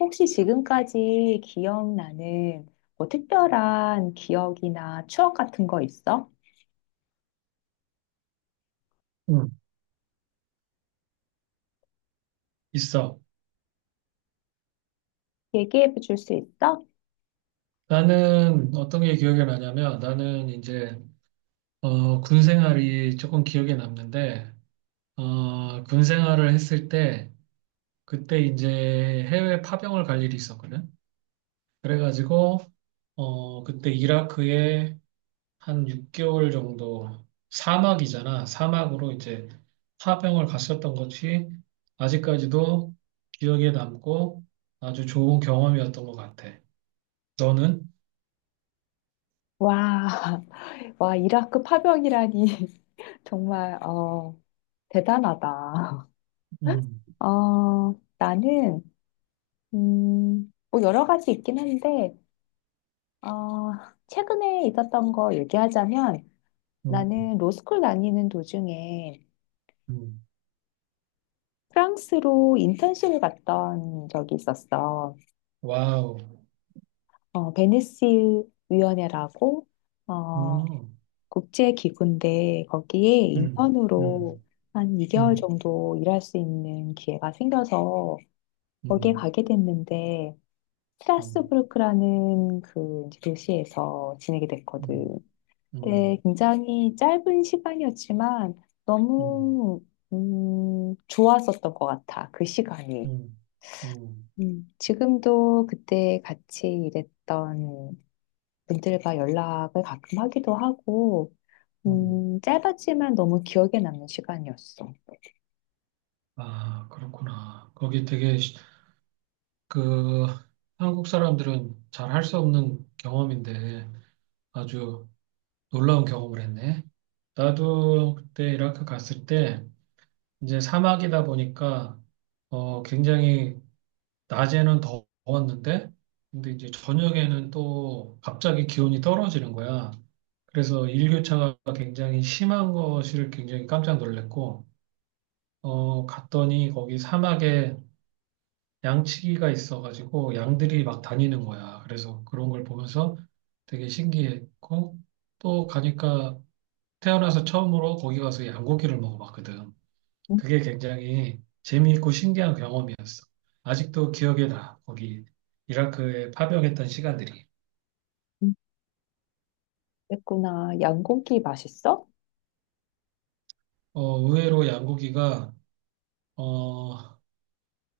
혹시 지금까지 기억나는 뭐 특별한 기억이나 추억 같은 거 있어? 응, 있어. 얘기해 줄 수 있어? 나는 어떤 게 기억에 나냐면 군 생활이 조금 기억에 남는데 군 생활을 했을 때 그때 이제 해외 파병을 갈 일이 있었거든. 그래가지고 그때 이라크에 한 6개월 정도, 사막이잖아. 사막으로 이제 파병을 갔었던 것이 아직까지도 기억에 남고 아주 좋은 경험이었던 것 같아. 너는? 와, 와, 이라크 파병이라니. 정말, 대단하다. 응, 나는, 뭐 여러 가지 있긴 한데, 어, 최근에 있었던 거 얘기하자면, 응, 나는 로스쿨 다니는 도중에 응. 프랑스로 인턴십을 갔던 적이 있었어. 와우. 베니스 위원회라고 어, 음, 국제 기구인데 거기에 음, 인턴으로 음, 한 2개월 음, 정도 일할 수 있는 기회가 생겨서 거기에 음, 가게 됐는데 음, 스트라스부르크라는 그 이제 도시에서 지내게 됐거든. 음, 근데 음, 굉장히 짧은 시간이었지만 음, 너무 좋았었던 것 같아. 그 시간이. 음, 음, 지금도 그때 같이 일했던 그들과 연락을 가끔 하기도 하고, 음. 짧았지만 너무 기억에 남는 시간이었어. 아, 그렇구나. 거기 되게 그 한국 사람들은 잘 할 수 없는 경험인데 아주 놀라운 경험을 했네. 나도 그때 이라크 갔을 때 이제 사막이다 보니까 굉장히 낮에는 더웠는데, 근데 이제 저녁에는 또 갑자기 기온이 떨어지는 거야. 그래서 일교차가 굉장히 심한 것을 굉장히 깜짝 놀랐고, 갔더니 거기 사막에 양치기가 있어가지고 양들이 막 다니는 거야. 그래서 그런 걸 보면서 되게 신기했고, 또 가니까 태어나서 처음으로 거기 가서 양고기를 먹어봤거든. 음, 그게 굉장히 재미있고 신기한 경험이었어. 아직도 기억에 나, 거기 이라크에 파병했던 시간들이. 음, 그랬구나. 양고기 맛있어? 의외로 양고기가 어,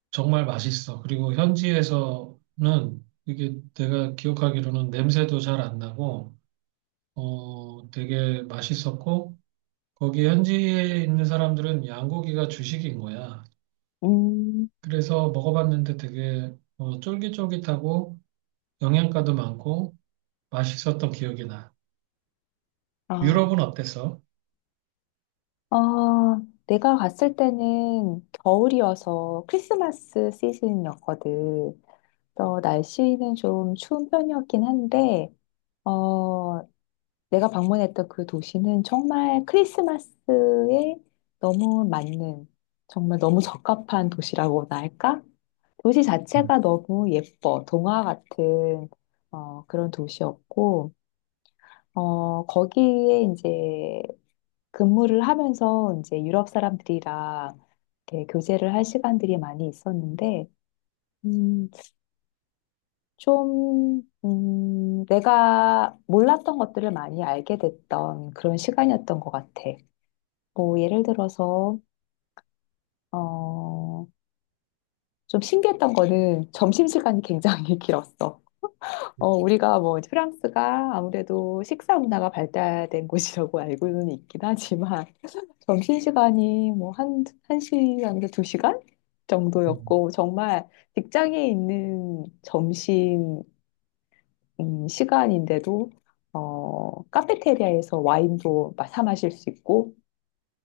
정말 맛있어. 그리고 현지에서는 이게 내가 기억하기로는 냄새도 잘 안 나고 되게 맛있었고 거기 현지에 있는 사람들은 양고기가 주식인 거야. 음, 그래서 먹어봤는데 되게 쫄깃쫄깃하고 영양가도 많고 맛있었던 기억이 나. 아, 유럽은 어땠어? 아, 내가 갔을 때는 겨울이어서 크리스마스 시즌이었거든. 그래서 날씨는 좀 추운 편이었긴 한데, 어, 내가 방문했던 그 도시는 정말 크리스마스에 너무 맞는, 정말 너무 적합한 도시라고나 할까? 도시 음, 자체가 너무 예뻐. 동화 같은 그런 도시였고, 거기에 이제 근무를 하면서 이제 유럽 사람들이랑 이렇게 교제를 할 시간들이 많이 있었는데, 음, 좀, 내가 몰랐던 것들을 많이 알게 됐던 그런 시간이었던 것 같아. 뭐, 예를 들어서, 어, 좀 신기했던 거는 점심시간이 굉장히 길었어. 우리가 뭐 이제 프랑스가 아무래도 식사 문화가 발달된 곳이라고 알고는 있긴 하지만 점심시간이 뭐 한 시간에서 2시간 음, 정도였고 정말 직장에 있는 점심 시간인데도 카페테리아에서 와인도 사 마실 수 있고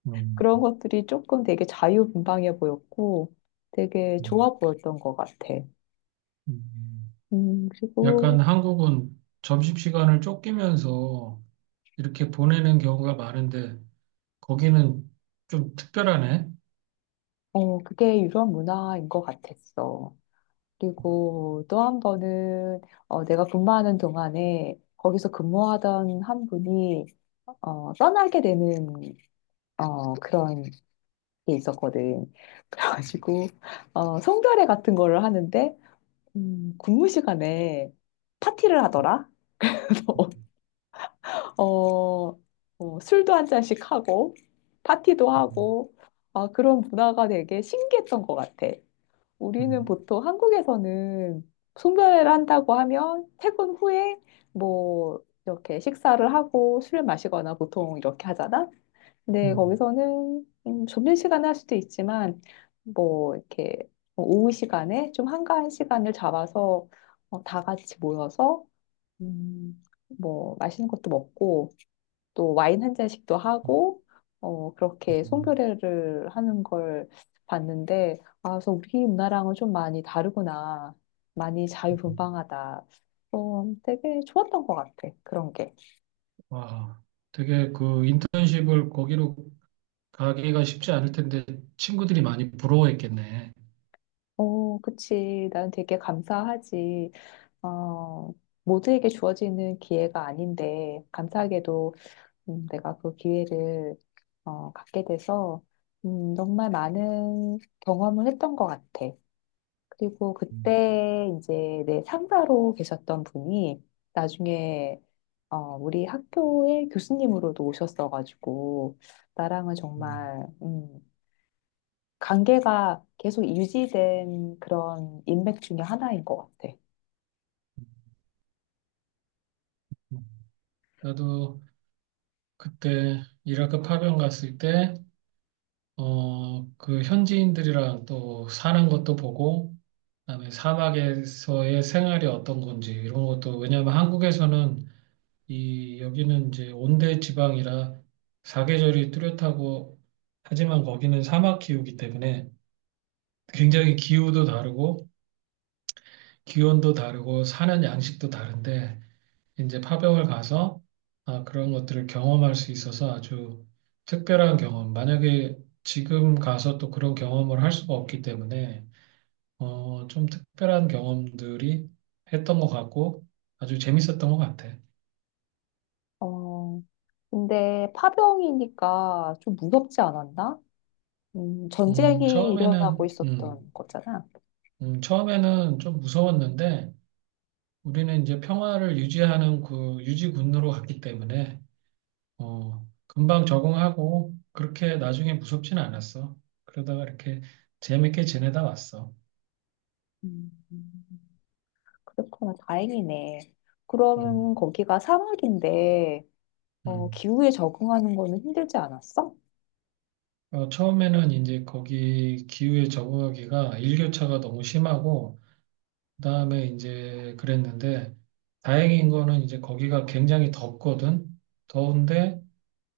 음, 그런 것들이 조금 되게 자유분방해 보였고 되게 음, 좋아 보였던 것 같아. 음. 그리고 약간 한국은 점심시간을 쫓기면서 이렇게 보내는 경우가 많은데 거기는 좀 특별하네. 그게 유럽 문화인 것 같았어. 그리고 또 한 번은 내가 근무하는 동안에 거기서 근무하던 한 분이 떠나게 되는 그런 게 있었거든. 그래가지고 송별회 같은 거를 하는데 근무 시간에 파티를 하더라. 어, 술도 한 잔씩 하고 파티도 음, 하고 아, 그런 문화가 되게 신기했던 것 같아. 우리는 음, 보통 한국에서는 송별회를 한다고 하면 퇴근 후에 뭐 이렇게 식사를 하고 술을 마시거나 보통 이렇게 하잖아. 근데 음, 거기서는 점심시간에 할 수도 있지만 뭐 이렇게 뭐 오후 시간에 좀 한가한 시간을 잡아서 다 같이 모여서 음, 뭐 맛있는 것도 먹고 또 와인 한 잔씩도 음, 하고 그렇게 음, 송별회를 하는 걸 봤는데 아, 그래서 우리 문화랑은 좀 많이 다르구나. 많이 음. 자유분방하다. 되게 좋았던 것 같아. 그런 와, 되게 그 인턴십을 거기로 가기가 쉽지 않을 텐데 친구들이 많이 부러워했겠네. 게어 그치. 난 되게 감사하지. 어 모두에게 주어지는 기회가 아닌데 감사하게도 내가 그 기회를 갖게 돼서 정말 많은 경험을 했던 것 같아. 그리고 음, 그때 이제 내 상사로 계셨던 분이 나중에 우리 학교의 교수님으로도 오셨어가지고 나랑은 음, 정말 관계가 계속 유지된 그런 인맥 중에 하나인 것 같아. 음. 나도 그때 이라크 파병 갔을 때 그 현지인들이랑 또 사는 것도 보고, 그다음에 사막에서의 생활이 어떤 건지 이런 것도 왜냐하면 한국에서는 이 여기는 이제 온대 지방이라 사계절이 뚜렷하고 하지만 거기는 사막 기후이기 때문에 굉장히 기후도 다르고 기온도 다르고 사는 양식도 다른데 이제 파병을 가서 아, 그런 것들을 경험할 수 있어서 아주 특별한 경험. 만약에 지금 가서 또 그런 경험을 할 수가 없기 때문에 좀 특별한 경험들이 했던 것 같고 아주 재밌었던 것 같아. 어, 근데 파병이니까 좀 무섭지 않았나? 음, 전쟁이 일어나고 처음에는 음, 있었던 거잖아. 처음에는 좀 무서웠는데 우리는 이제 평화를 유지하는 그 유지군으로 갔기 때문에 금방 적응하고 그렇게 나중에 무섭진 않았어. 그러다가 이렇게 재밌게 지내다 왔어. 음, 그렇구나. 다행이네. 음, 그러면 거기가 사막인데 음. 기후에 적응하는 거는 힘들지 않았어? 처음에는 이제 거기 기후에 적응하기가 일교차가 너무 심하고 그다음에 이제 그랬는데 다행인 거는 이제 거기가 굉장히 덥거든. 더운데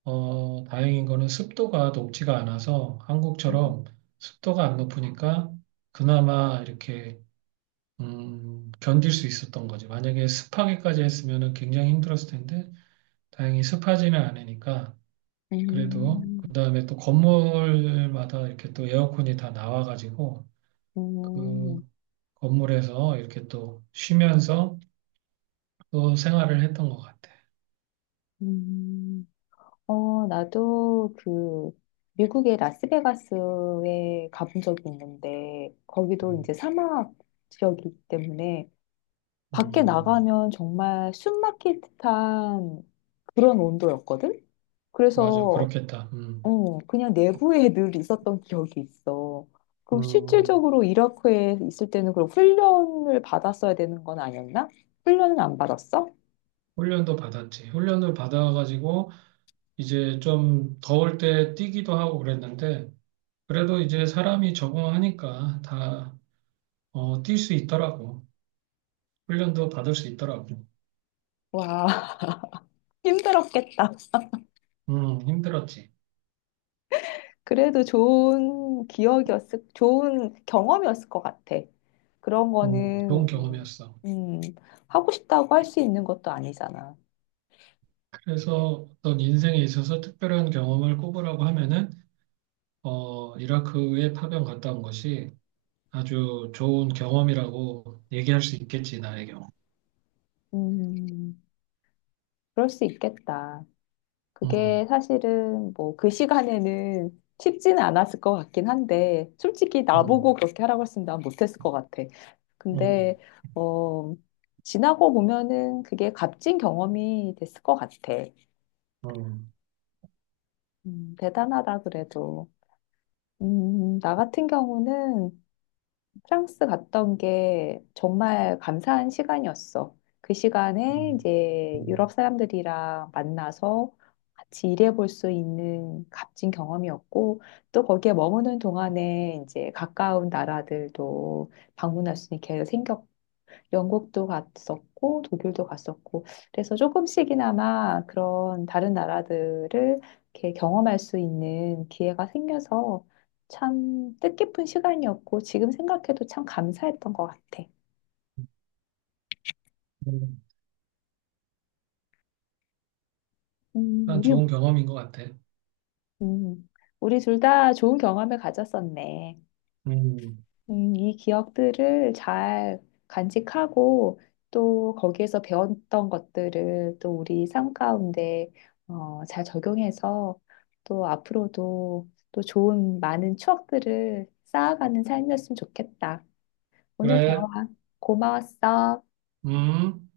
다행인 거는 습도가 높지가 않아서 한국처럼 습도가 안 높으니까 그나마 이렇게 견딜 수 있었던 거지. 만약에 습하게까지 했으면 굉장히 힘들었을 텐데, 다행히 습하지는 않으니까, 그래도, 그 음, 다음에 또 건물마다 이렇게 또 에어컨이 다 나와가지고, 음, 그 건물에서 이렇게 또 쉬면서 또 생활을 했던 것 같아. 음, 나도 그 미국의 라스베가스에 가본 적이 있는데 거기도 음, 이제 사막 지역이기 때문에 밖에 음, 나가면 정말 숨 막힐 듯한 그런 온도였거든? 맞아. 그래서 그렇겠다. 그냥 내부에 늘 있었던 기억이 있어. 그럼 음, 실질적으로 이라크에 있을 때는 그럼 훈련을 받았어야 되는 건 아니었나? 훈련은 안 받았어? 훈련도 받았지. 훈련을 받아가지고, 이제 좀 더울 때 뛰기도 하고 그랬는데, 그래도 이제 사람이 적응하니까 다 뛸 수 있더라고. 훈련도 받을 수 있더라고. 와, 힘들었겠다. 힘들었지. 그래도 좋은 기억이었을, 좋은 경험이었을 것 같아. 그런 좋은 거는, 경험이었어. 음, 하고 싶다고 할 수 있는 것도 아니잖아. 그래서 어떤 인생에 있어서 특별한 경험을 꼽으라고 하면은, 이라크에 파병 갔다 온 것이 아주 좋은 경험이라고 얘기할 수 있겠지, 나의 경우. 음, 그럴 수 있겠다. 음, 그게 사실은 뭐 그 시간에는 쉽지는 않았을 것 같긴 한데, 솔직히 나보고 음, 그렇게 하라고 했으면 난 못했을 것 같아. 음, 근데, 어, 지나고 보면은 그게 값진 경험이 됐을 것 같아. 음, 대단하다 그래도. 나 같은 경우는 프랑스 갔던 게 정말 감사한 시간이었어. 그 시간에 음, 이제 유럽 사람들이랑 만나서 같이 일해볼 수 있는 값진 경험이었고, 또 거기에 머무는 동안에 이제 가까운 나라들도 방문할 수 있는 기회 생겼고, 영국도 갔었고 독일도 갔었고 그래서 조금씩이나마 그런 다른 나라들을 이렇게 경험할 수 있는 기회가 생겨서 참 뜻깊은 시간이었고 지금 생각해도 참 감사했던 것 같아. 음. 음, 일단 우리 좋은 경험인 것 같아. 음, 우리 둘 다 좋은 경험을 가졌었네. 음, 이 기억들을 잘 간직하고 또 거기에서 배웠던 것들을 또 우리 삶 가운데 잘 적용해서 또 앞으로도 또 좋은 많은 추억들을 쌓아가는 삶이었으면 좋겠다. 오늘 그래, 대화 고마웠어. 음.